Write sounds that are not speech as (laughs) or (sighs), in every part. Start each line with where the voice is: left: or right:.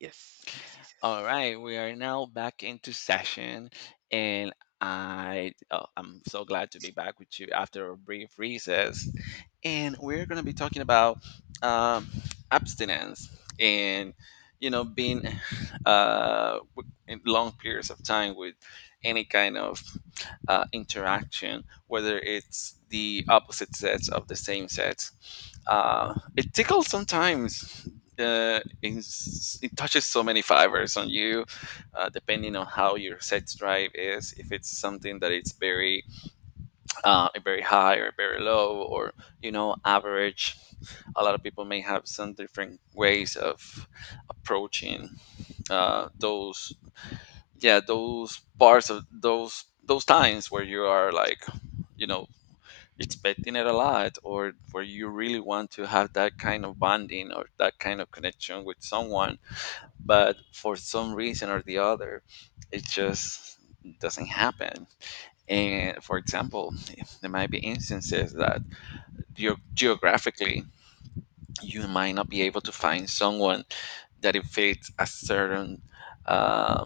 right: Yes, yes, yes,
left: All
right: yes.
left: right, we are now back into session, and I'm so glad to be back with you after a brief recess, and we're gonna be talking about um, abstinence and being in long periods of time with any kind of interaction, whether it's the opposite sets of the same sets. It tickles sometimes. It touches so many fibers on you, depending on how your sex drive is. If it's something that it's very high or very low, or, you know, average. A lot of people may have some different ways of approaching those, yeah, those parts of those times where you are like, you know, expecting it a lot, or where you really want to have that kind of bonding or that kind of connection with someone, but for some reason or the other it just doesn't happen. And for example, there might be instances that geographically you might not be able to find someone that it fits a certain uh,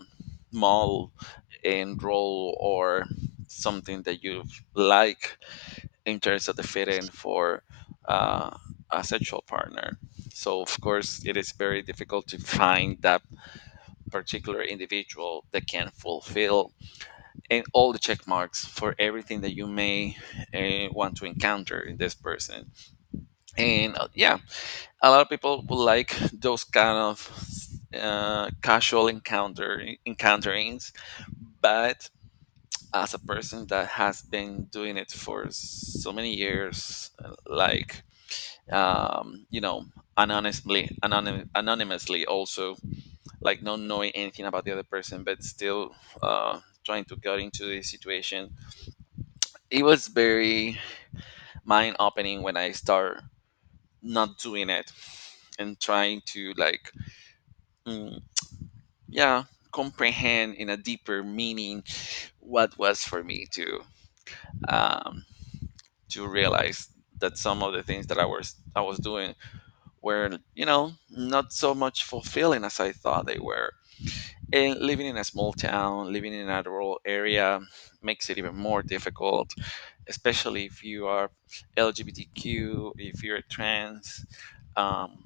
left: mall and role, or something that you like in terms of the fitting for uh, a sexual partner. So, of course, it is very difficult to find that particular individual that can fulfill and all the check marks for everything that you may want to encounter in this person. And yeah, a lot of people would like those kind of casual encounterings, but as a person that has been doing it for so many years, um, you know, anonymously, anonymously also, like not knowing anything about the other person, but still uh, trying to get into the situation. It was very mind opening when I start not doing it, and trying to like, mm, yeah, comprehend in a deeper meaning what was for me um, to realize that some of the things that I was doing were, you know, not so much fulfilling as I thought they were. And living in a small town, living in a rural area makes it even more difficult, especially if you are LGBTQ, if you're trans. Um,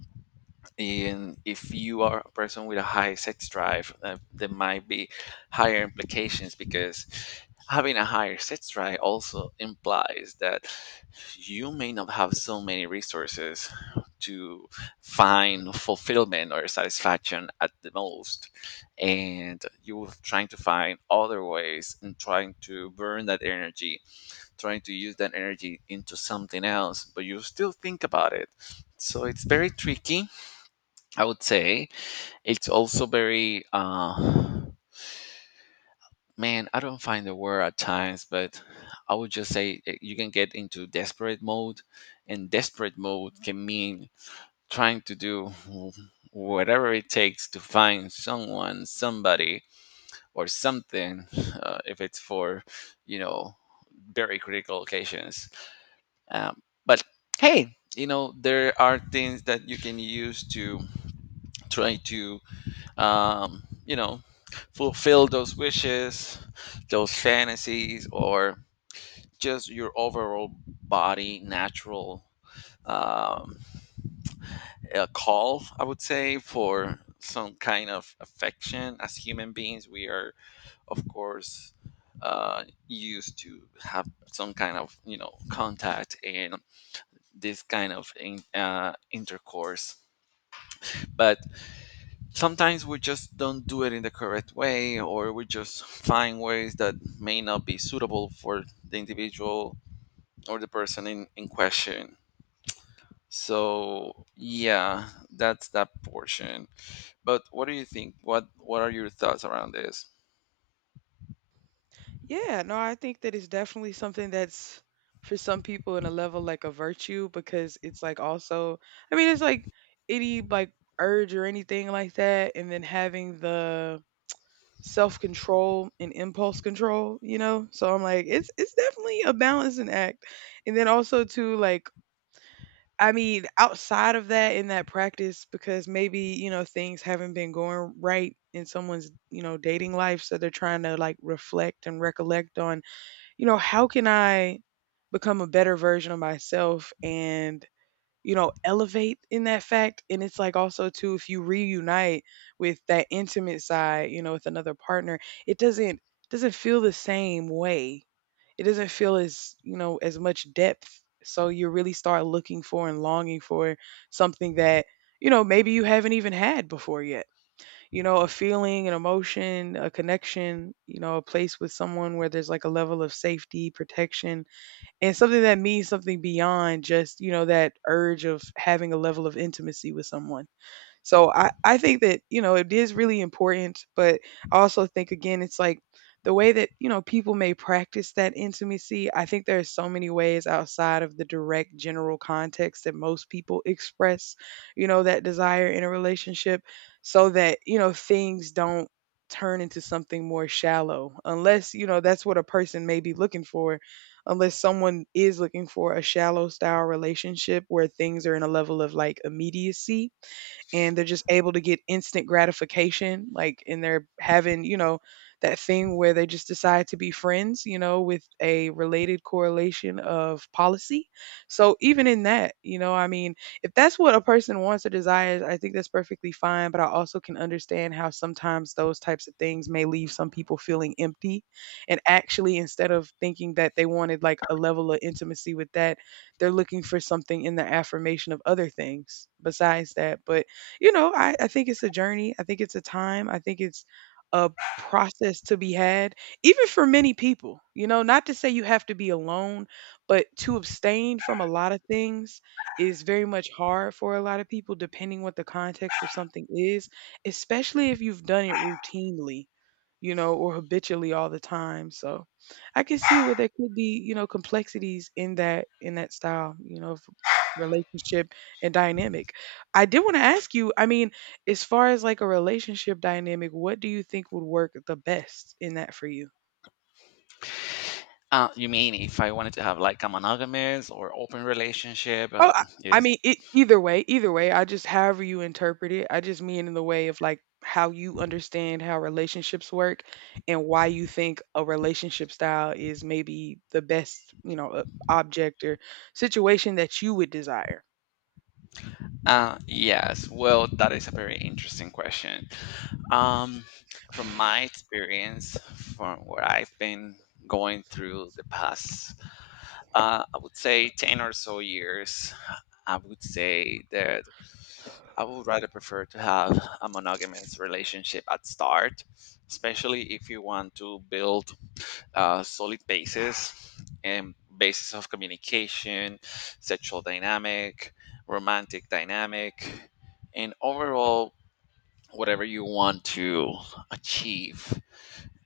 left: and if you are a person with a high sex drive, there might be higher implications, because having a higher sex drive also implies that you may not have so many resources to find fulfillment or satisfaction at the most, and you're trying to find other ways and trying to burn that energy, trying to use that energy into something else, but you still think about it. So it's very tricky, I would say. It's also very, man, I don't find the word at times, but I would just say, eh, you can get into desperate mode, and desperate mode can mean trying to do whatever it takes to find someone, somebody, or something. (laughs) If it's for, you know very critical occasions, um, but hey, you know there are things that you can use to try to um, you know, fulfill those wishes, those fantasies, or just your overall body natural, um, a call, I would say, for some kind of affection. As human beings, we are, of course, used to have some kind of, you know, contact and this kind of intercourse. But sometimes we just don't do it in the correct way, or we just find ways that may not be suitable for the individual or the person in question. So yeah, that's that portion. But what do you think? What are your thoughts around this?
right: Yeah, no, I think that it's definitely something that's for some people in a level like a virtue, because it's like also, I mean, it's like any like urge or anything like that, and then having the self-control and impulse control, you know? So I'm like, it's definitely a balancing act. And then also too, like I mean, outside of that in that practice, because maybe, you know, things haven't been going right in someone's, you know, dating life, so they're trying to like reflect and recollect on, you know, how can I become a better version of myself and, you know, elevate in that fact. And it's like also too, if you reunite with that intimate side, you know, with another partner, it doesn't feel the same way. It doesn't feel as, you know, as much depth, so you really start looking for and longing for something that, you know, maybe you haven't even had before yet, you know, a feeling, an emotion, a connection, you know, a place with someone where there's like a level of safety, protection, and something that means something beyond just, you know, that urge of having a level of intimacy with someone. So I think that, you know, it is really important, but I also think, again, it's like the way that, you know, people may practice that intimacy, I think there are so many ways outside of the direct general context that most people express, you know, that desire in a relationship, so that, you know, things don't turn into something more shallow, unless, you know, that's what a person may be looking for. Unless someone is looking for a shallow style relationship where things are in a level of like immediacy, and they're just able to get instant gratification, like, and they're having, you know, that thing where they just decide to be friends, you know, with a related correlation of policy. So even in that, you know, I mean, if that's what a person wants or desires, I think that's perfectly fine, but I also can understand how sometimes those types of things may leave some people feeling empty, and actually instead of thinking that they wanted like a level of intimacy with that, they're looking for something in the affirmation of other things besides that. But you know, I think it's a journey. I think it's a time. I think it's a process to be had, even for many people. You know, not to say you have to be alone, but to abstain from a lot of things is very much hard for a lot of people, depending what the context of something is, especially if you've done it routinely, you know, or habitually all the time. So I can see where there could be, you know, complexities in that, in that style, you know, of relationship and dynamic. I did want to ask you, I mean, as far as like a relationship dynamic, what do you think would work the best in that for you?
left: You mean if I wanted to have like a monogamous or open relationship?
right: Oh, I I
left: Is
right: mean, it, either way, I just, however you interpret it, I just mean in the way of like how you understand how relationships work, and why you think a relationship style is maybe the best, you know, object or situation that you would desire.
left: Yes, well, that is a very interesting question. Um, from my experience, from what I've been going through the past, I would say 10 or so years, I would say that I would rather prefer to have a monogamous relationship at start, especially if you want to build solid basis and basis of communication, sexual dynamic, romantic dynamic, and overall, whatever you want to achieve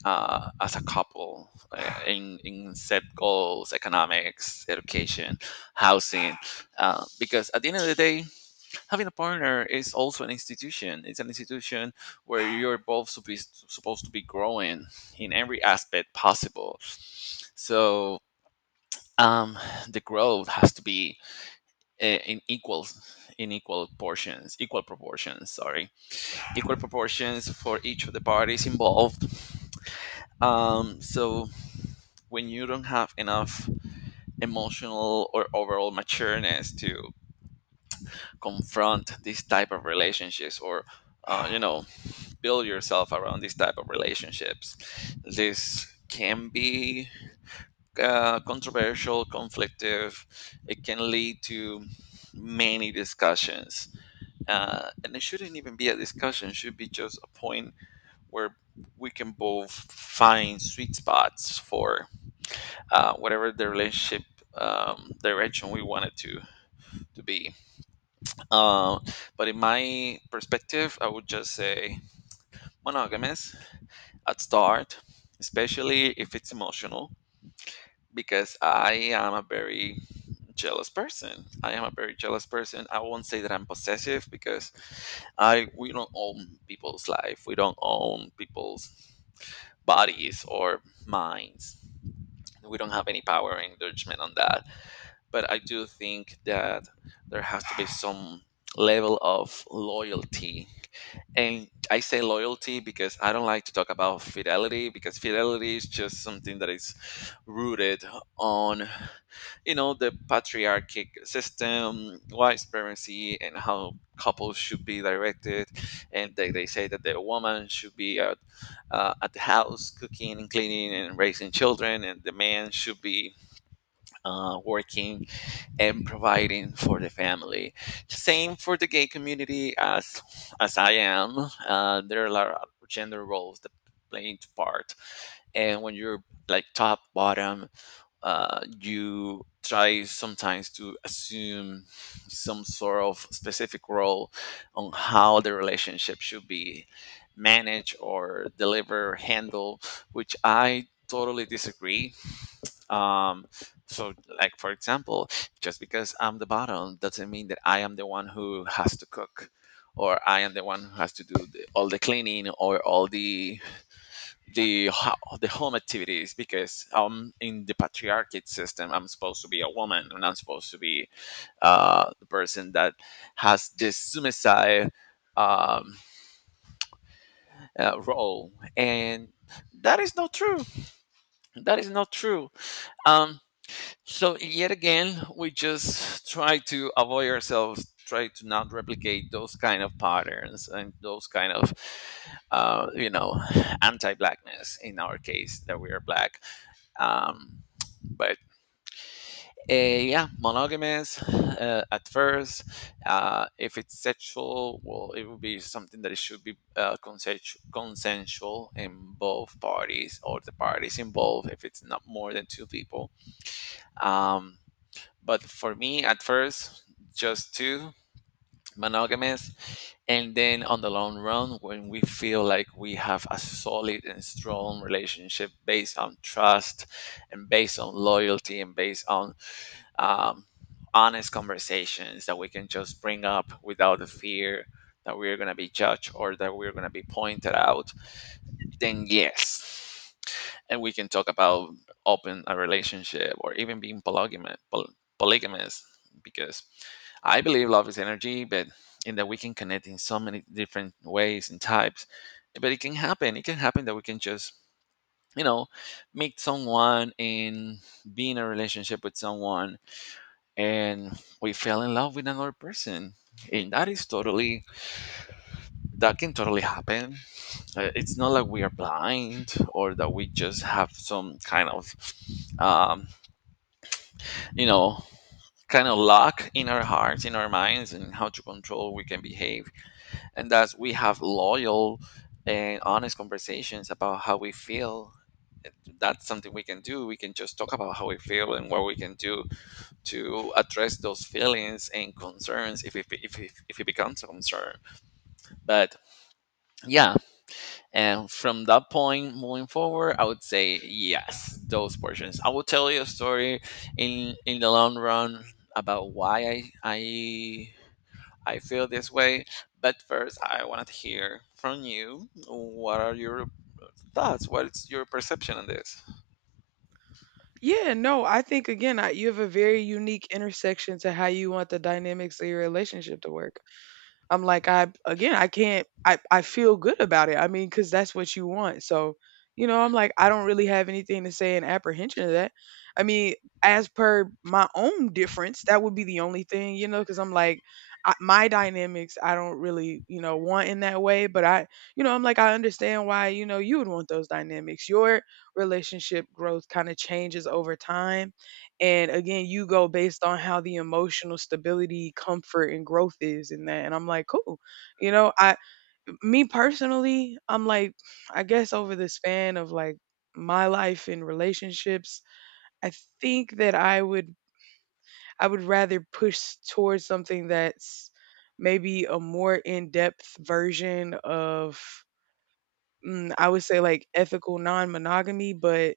left: as a couple, in set goals, economics, education, housing. Because at the end of the day, having a partner is also an institution. It's an institution where supposed to be growing in every aspect possible. So um, the growth has to be, uh, in equal in equal portions, equal proportions for each of the parties involved. So when you don't have enough emotional or overall matureness to confront these type of relationships, or uh, you know build yourself around these type of relationships. This can be controversial, conflictive. It can lead to many discussions, and it shouldn't even be a discussion. It should be just a point where we can both find sweet spots for whatever the relationship direction we want it to be. Um, but in my perspective, I would just say monogamous at start, especially if it's emotional, because I am a very jealous person. I am a very jealous person. I won't say that I'm possessive because I we don't own people's life. We don't own people's bodies or minds. We don't have any power and judgment on that. But I do think that there has to be some level of loyalty. And I say loyalty because I don't like to talk about fidelity, because fidelity is just something that is rooted on, you know, the patriarchic system, white supremacy, and how couples should be directed. And they say that the woman should be at the house cooking and cleaning and raising children, and the man should be working and providing for the family. Same for the gay community, as I am. There are a lot of gender roles that play into part, and when you're like top bottom, you try sometimes to assume some sort of specific role on how the relationship should be managed or deliver handle, which I totally disagree. um, so, like for example, just because I'm the bottom doesn't mean that I am the one who has to cook, or I am the one who has to do the, all the cleaning or all the the home activities. Because in the patriarchal system, I'm supposed to be a woman, and I'm supposed to be the person that has this suicide um, role, and that is not true. That is not true. Um, So yet again, we just try to avoid ourselves, try to not replicate those kind of patterns and those kind of, uh, you know, anti-blackness in our case that we are black. Um, but Yeah, monogamous at first. If it's sexual, well, it would be something that it should be consensual, consensual in both parties or the parties involved if it's not more than two people. Um, but for me, at first, just two monogamous. And then on the long run, when we feel like we have a solid and strong relationship based on trust, and based on loyalty, and based on um, honest conversations that we can just bring up without the fear that we're going to be judged or that we're going to be pointed out, then yes, and we can talk about open a relationship or even being polygamous, polygamous, because I believe love is energy, but in that we can connect in so many different ways and types. But it can happen. It can happen that we can just, you know, meet someone and be in a relationship with someone and we fell in love with another person. And that is totally, that can totally happen. It's not like we are blind or that we just have some kind of um, you know kind of lock in our hearts in our minds and how to control we can behave, and that's we have loyal and honest conversations about how we feel. That's something we can do. We can just talk about how we feel and what we can do to address those feelings and concerns if it becomes a concern. But yeah, and from that point moving forward, I would say yes, those portions. I will tell you a story in the long run about why I feel this way. But first, I wanted to hear from you. What are your thoughts? What is your perception on this?
right: Yeah, no, I think again, I, you have a very unique intersection to how you want the dynamics of your relationship to work. I'm like, I again, I can't. I feel good about it. I mean, because that's what you want. So, you know, I'm like, I don't really have anything to say in apprehension of that. I mean, as per my own difference, that would be the only thing, you know, because I'm like, I, my dynamics, I don't really, you know, want in that way. But I, you know, I'm like, I understand why, you know, you would want those dynamics. Your relationship growth kind of changes over time, and again, you go based on how the emotional stability, comfort, and growth is in that. And I'm like, cool. You know, I, me personally, I'm like, I guess over the span of like my life and relationships, I think that I would rather push towards something that's maybe a more in depth version of, I would say like ethical non monogamy, but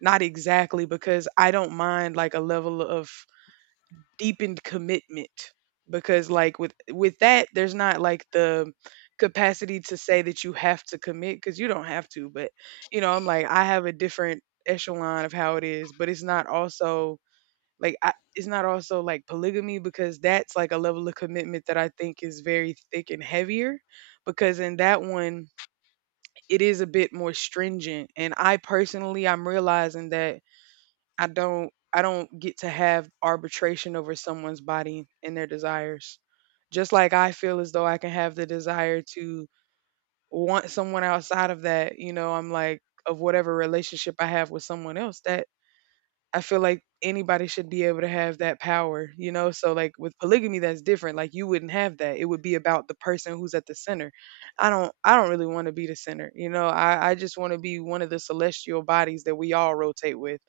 right: not exactly because I don't mind like a level of deepened commitment, because like with that there's not like the capacity to say that you have to commit because you don't have to. But you know, I'm like, I have a different echelon of how it is, but it's not also like it's not also like polygamy, because that's like a level of commitment that I think is very thick and heavier, because in that one it is a bit more stringent, and I personally, I'm realizing that I don't get to have arbitration over someone's body and their desires. Just like I feel as though I can have the desire to want someone outside of that, you know, I'm like, of whatever relationship I have with someone else, that I feel like anybody should be able to have that power, you know? So like with polygamy that's different. Like you wouldn't have that. It would be about the person who's at the center. I don't really want to be the center. You know, I just want to be one of the celestial bodies that we all rotate with,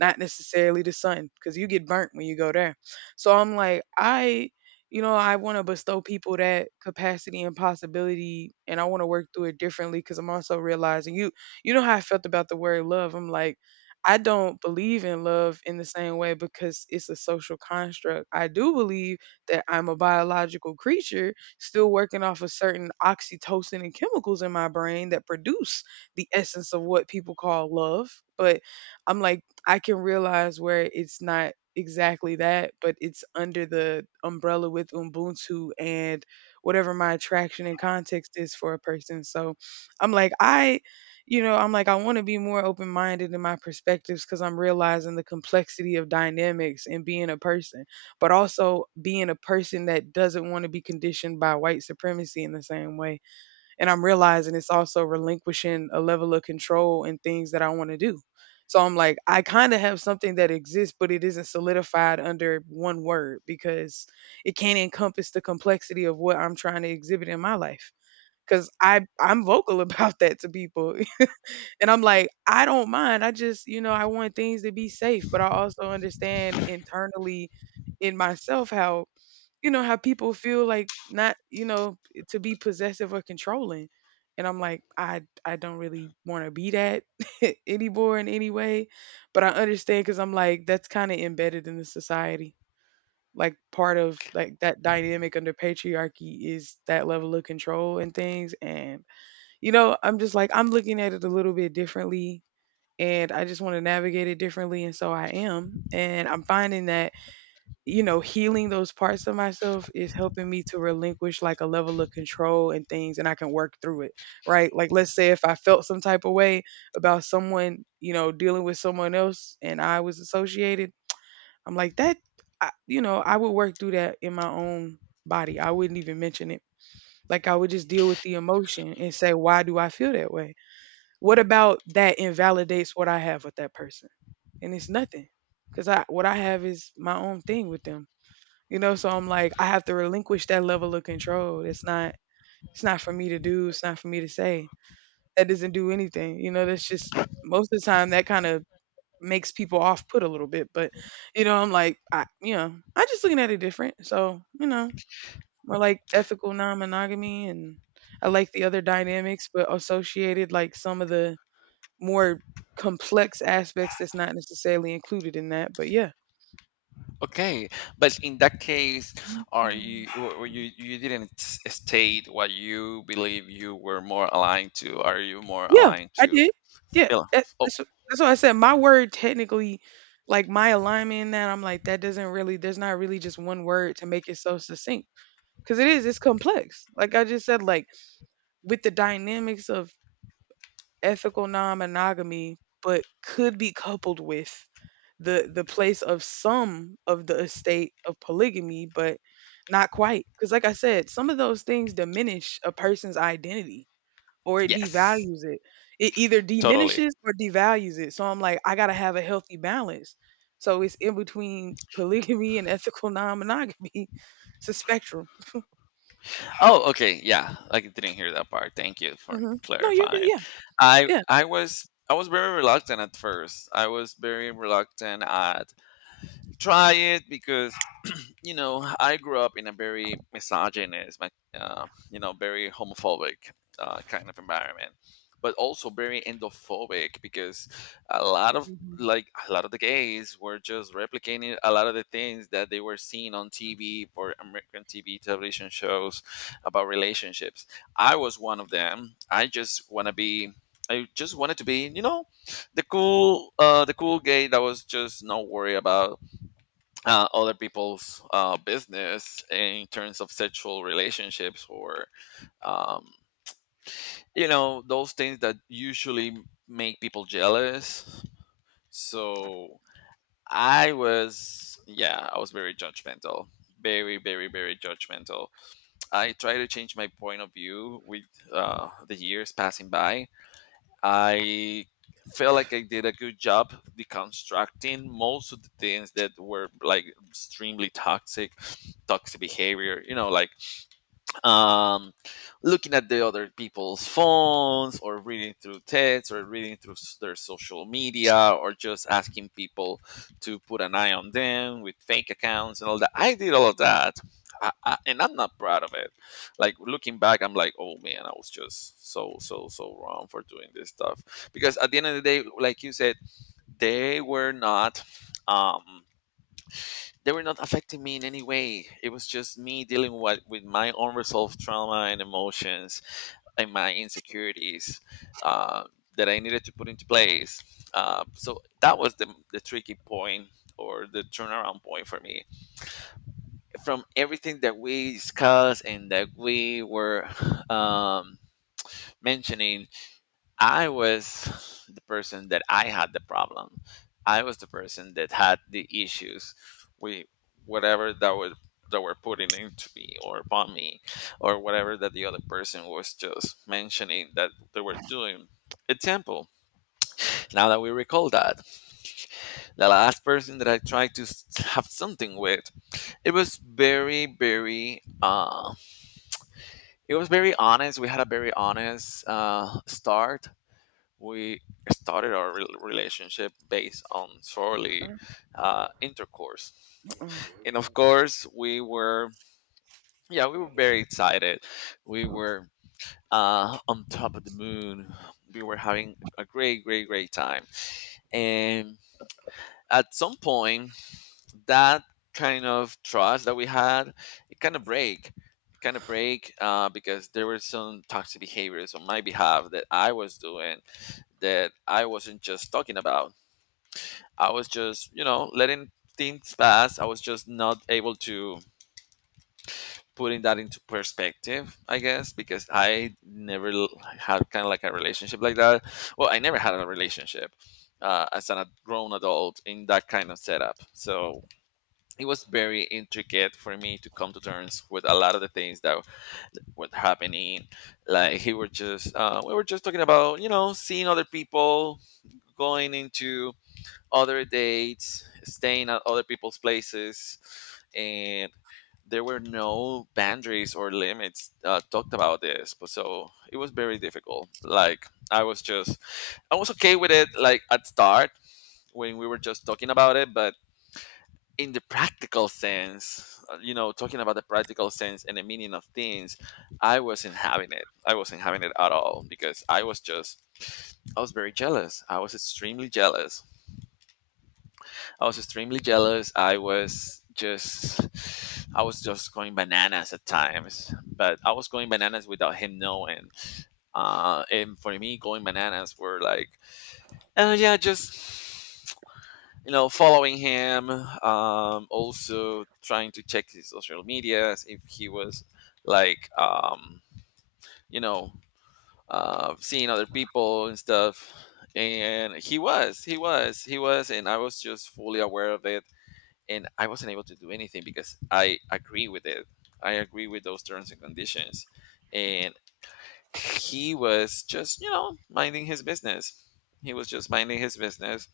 right: not necessarily the sun, because you get burnt when you go there. So I'm like, I, you know, I want to bestow people that capacity and possibility, and I want to work through it differently because I'm also realizing you know how I felt about the word love. I'm like, I don't believe in love in the same way because it's a social construct. I do believe that I'm a biological creature still working off of certain oxytocin and chemicals in my brain that produce the essence of what people call love. But I'm like, I can realize where it's not exactly that, but it's under the umbrella with Ubuntu and whatever my attraction and context is for a person. So I'm like, I, you know, I'm like, I want to be more open minded in my perspectives because I'm realizing the complexity of dynamics and being a person, but also being a person that doesn't want to be conditioned by white supremacy in the same way. And I'm realizing it's also relinquishing a level of control in things that I want to do. So I'm like, I kind of have something that exists, but it isn't solidified under one word because it can't encompass the complexity of what I'm trying to exhibit in my life. Cause I'm vocal (laughs) about that to people, (laughs) and I'm like, I don't mind. I just, you know, I want things to be safe, but I also understand internally in myself how, you know, how people feel like, not, you know, to be possessive or controlling, and I'm like, I don't really want to be that (laughs) anymore in any way. But I understand, because I'm like, that's kind of embedded in the society. Like part of like that dynamic under patriarchy is that level of control and things. And you know, I'm just like, I'm looking at it a little bit differently, and I just want to navigate it differently, and so I am, and I'm finding that, you know, healing those parts of myself is helping me to relinquish like a level of control and things, and I can work through it, right? Like, let's say if I felt some type of way about someone, you know, dealing with someone else and I was associated, I'm like, that, I, you know, I would work through that in my own body. I wouldn't even mention it. Like, I would just deal with the emotion and say, why do I feel that way? What about that invalidates what I have with that person? And it's nothing, because I, what I have is my own thing with them, you know, so I'm like, I have to relinquish that level of control. It's not for me to do, it's not for me to say. That doesn't do anything. You know, that's just most of the time that kind of makes people off put a little bit. But, you know, I'm like, I, you know, I just looking at it different. So, you know, more like ethical non monogamy, and I like the other dynamics, but associated like some of the more complex aspects that's not necessarily included in that. But yeah.
left: Okay, but in that case, are
right: Mhm.
left: you, or you didn't state what you believe you were more aligned to? Are you more
right: Yeah,
left: aligned
right: I
left: to?
right: did. Yeah,
left: Bill? Oh,
right: that's what I said my word technically. Like, my alignment in that, I'm like, that doesn't really there's not really just one word to make it so succinct because it is, it's complex. Like I just said, like, with the dynamics of ethical non-monogamy, but could be coupled with the place of some of the estate of polygamy, but not quite because like I said, some of those things diminish a person's identity or it
left: yes,
right: devalues it. It either
left: totally.
right: diminishes or devalues it. So I'm like, I gotta have a healthy balance. So it's in between (laughs) polygamy and ethical non-monogamy. (laughs) It's a spectrum.
left: Oh, okay. Yeah, I didn't hear that part. Thank you for
right: Hmm. No, you're good.
left: clarifying.
right: Yeah,
left: I
right: yeah.
left: I was I was very reluctant at first. I was very reluctant at try it because you know, I grew up in a very misogynist, like, you know, very homophobic kind of environment, but also very endophobic because a lot of
right: Mhm.
left: the gays were just replicating a lot of the things that they were seeing on TV for American TV television shows about relationships. I was one of them. I just wanted to be, you know, the cool gay that was just not worried about other people's business in terms of sexual relationships or um, you know, those things that usually make people jealous. So I was, yeah, I was very judgmental, very judgmental. I try to change my point of view with the years passing by. I felt like I did a good job deconstructing most of the things that were like extremely toxic, toxic behavior, you know, like um, looking at the other people's phones or reading through texts or reading through their social media or just asking people to put an eye on them with fake accounts and all that. I did all of that. And I'm not proud of it. Like looking back, I'm like, oh man, I was just so wrong for doing this stuff. Because at the end of the day, like you said, they were not. Um, they were not affecting me in any way. It was just me dealing with my unresolved trauma and emotions and my insecurities, uh, that I needed to put into place. So that was the tricky point or the turnaround point for me. From everything that we discussed and that we were um, mentioning, I was the person that I had the problem. I was the person that had the issues with whatever that was that were putting into me or upon me or whatever that the other person was just mentioning that they were doing. Example, now that we recall that, the last person that I tried to have something with, it was very, it was very honest. We had a very honest start. We started our relationship based on
right: Uh,
left: solely intercourse.
right: uh-uh.
left: And of course we were, yeah, we were very excited. We were on top of the moon. We were having a great time. And at some point that kind of trust that we had, it kind of break it kind of break because there were some toxic behaviors on my behalf that I was doing, that I wasn't just talking about. I was just, you know, letting things pass. I was just not able to putting that into perspective, I guess, because I never had kind of like a relationship like that. Well, I never had a relationship as an grown adult in that kind of setup. So it was very intricate for me to come to terms with a lot of the things that were happening. Like we were just talking about, you know, seeing other people, going into other dates, staying at other people's places, and there were no boundaries or limits talked about this. But so it was very difficult. Like I was just, I was okay with it. Like at start when we were just talking about it, but in the practical sense, you know, talking about the practical sense and the meaning of things, I wasn't having it. I wasn't having it at all because I was just, I was very jealous. I was extremely jealous. I was just going bananas at times, but I was going bananas without him knowing. And for me, going bananas were like, oh yeah, just you know, following him. Also trying to check his social medias if he was like, you know, seeing other people and stuff. And he was, and I was just fully aware of it, and I wasn't able to do anything because I agree with it. I agree with those terms and conditions. And he was just, you know, minding his business. He was just minding his business.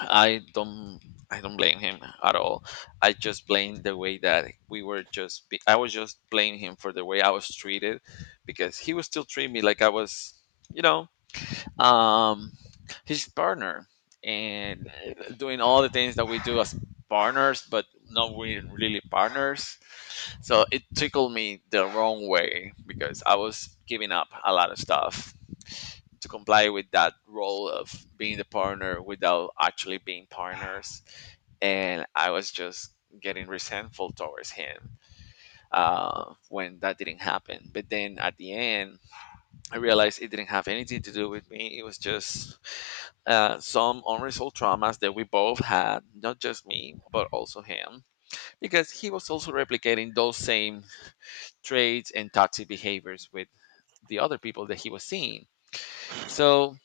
left: I don't I don't blame him at all. I just blame the way that we were just I was just blame him for the way I was treated, because he was still treating me like I was, you know, um he's partner, and doing all the things that we do as partners, but not really partners. So it tickled me the wrong way, because I was giving up a lot of stuff to comply with that role of being the partner without actually being partners. And I was just getting resentful towards him when that didn't happen. But then at the end, I realized it didn't have anything to do with me. It was just some unresolved traumas that we both had, not just me, but also him, because he was also replicating those same traits and toxic behaviors with the other people that he was seeing. So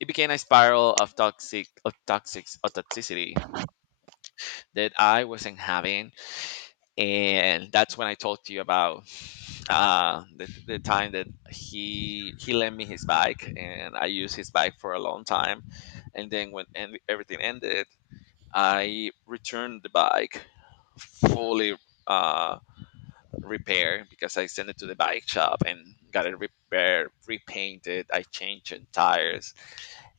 left: it became a spiral of toxicity that I wasn't having, and that's when I talked to you about the time that he lent me his bike, and I used his bike for a long time. And then when everything ended, I returned the bike fully uh repaired, because I sent it to the bike shop and got it repaired, repainted, I changed the tires.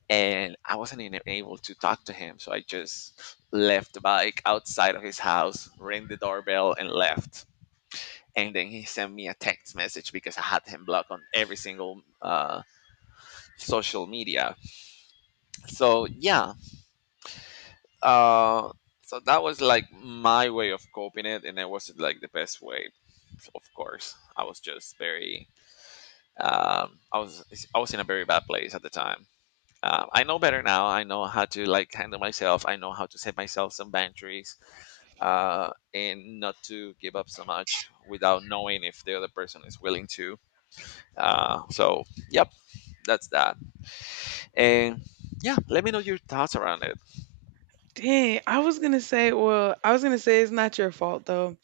left: And I wasn't even able to talk to him, so I just left the bike outside of his house, rang the doorbell, and left. And then he sent me a text message, because I had him blocked on every single social media. So yeah, uh, so that was like my way of coping it, and it wasn't like the best way. Of course, I was just very, um, I was, I was in a very bad place at the time. I know better now. I know how to like handle myself. I know how to set myself some boundaries and not to give up so much without knowing if the other person is willing to. So, yep, that's that. And yeah, let me know your thoughts around it.
right: Dang, I was gonna say, well, I was gonna say it's not your fault though.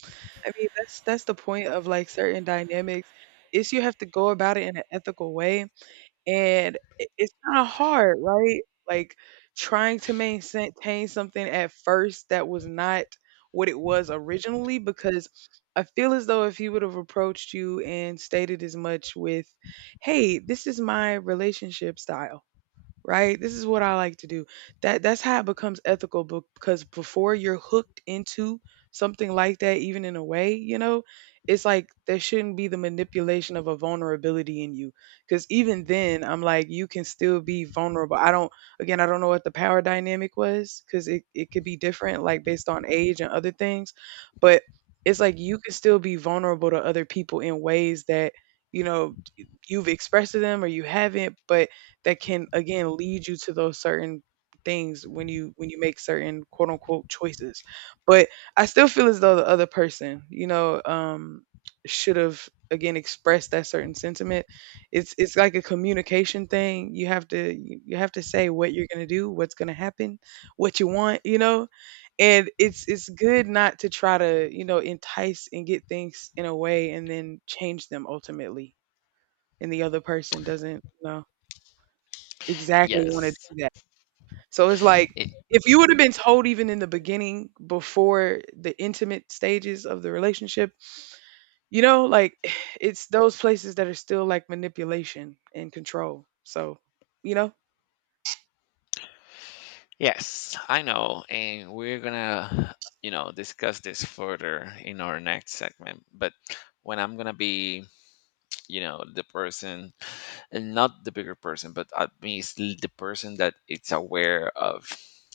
right: I mean, that's the point of like certain dynamics is you have to go about it in an ethical way. And I it's kinda hard, right? Like, trying to maintain something at first that was not what it was originally because I feel as though if he would have approached you and stated as much with, "Hey, this is my relationship style," right? This is what I like to do. That's how it becomes ethical because before you're hooked into something like that, even in a way, you know, it's like there shouldn't be the manipulation of a vulnerability in you. Because even then, I'm like, you can still be vulnerable. I don't, again, I don't know what the power dynamic was because it could be different, like based on age and other things. But it's like you can still be vulnerable to other people in ways that, you know, you've expressed to them or you haven't, but that can again lead you to those certain things when you make certain quote unquote choices. But I still feel as though the other person, you know, should have again expressed that certain sentiment. It's like a communication thing. You have to you have to say what you're going to do, what's going to happen, what you want, you know? And it's good not to try to, you know, entice and get things in a way and then change them ultimately and the other person doesn't, you know, exactly wanna
left: Yes.
right: do that. So it's like,
left: It,
right: if you would've been told even in the beginning before the intimate stages of the relationship, you know, like, (sighs) it's those places that are still, like, manipulation and control. So, you know?
left: yes, I know. And we're going to, you know, discuss this further in our next segment. But when I'm going to be, you know, the person, and not the bigger person, but at least the person that it's aware of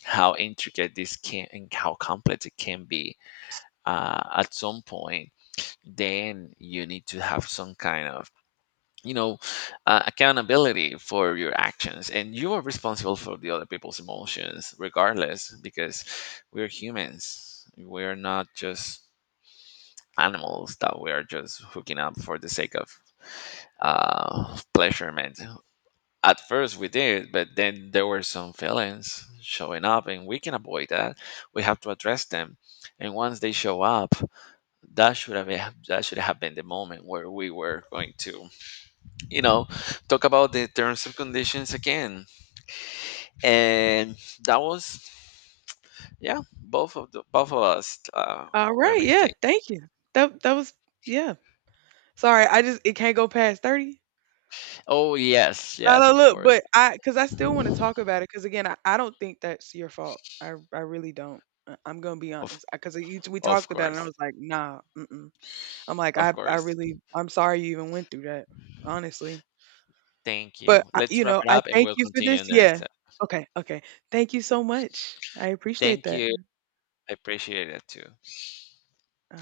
left: how intricate this can and how complex it can be at some point, then you need to have some kind of you know accountability for your actions, and you are responsible for the other people's emotions regardless, because we're humans, we're not just animals that we are just hooking up for the sake of pleasurement. At first we did, but then there were some feelings showing up, and we can avoid that, we have to address them. And once they show up, that should have that should have been the moment where we were going to you know talk about the terms and conditions again. And that was, yeah, both of us were
right: Alright, yeah,
left: mistaken.
right: thank you. That that was yeah. Sorry, I just it can't go past 30?
left: Oh yes,
right: No,
left: yes,
right: no,
left: of
right: look,
left: course.
right: but I because I still wanna talk about it because again, I don't think that's your fault. I really don't. I I'm gonna be
left: of
right: honest. Because you we
left: of
right: talked about it and I
left: course
right: was like, "Nah, mm-mm." I'm like,
left: Of
right: I
left: course,
right: really I'm sorry you even went through that, honestly."
left: thank you.
right: But, I
left: Let's
right: you
left: wrap
right: know,
left: it
right: I
left: up, and
right: thank
left: we'll
right: you for
left: continue
right: this.
left: in the next
right: Yeah.
left: step.
right: Okay, okay. Thank you so much. I appreciate
left: Thank
right: that.
left: you, I appreciate it too.
right: Uh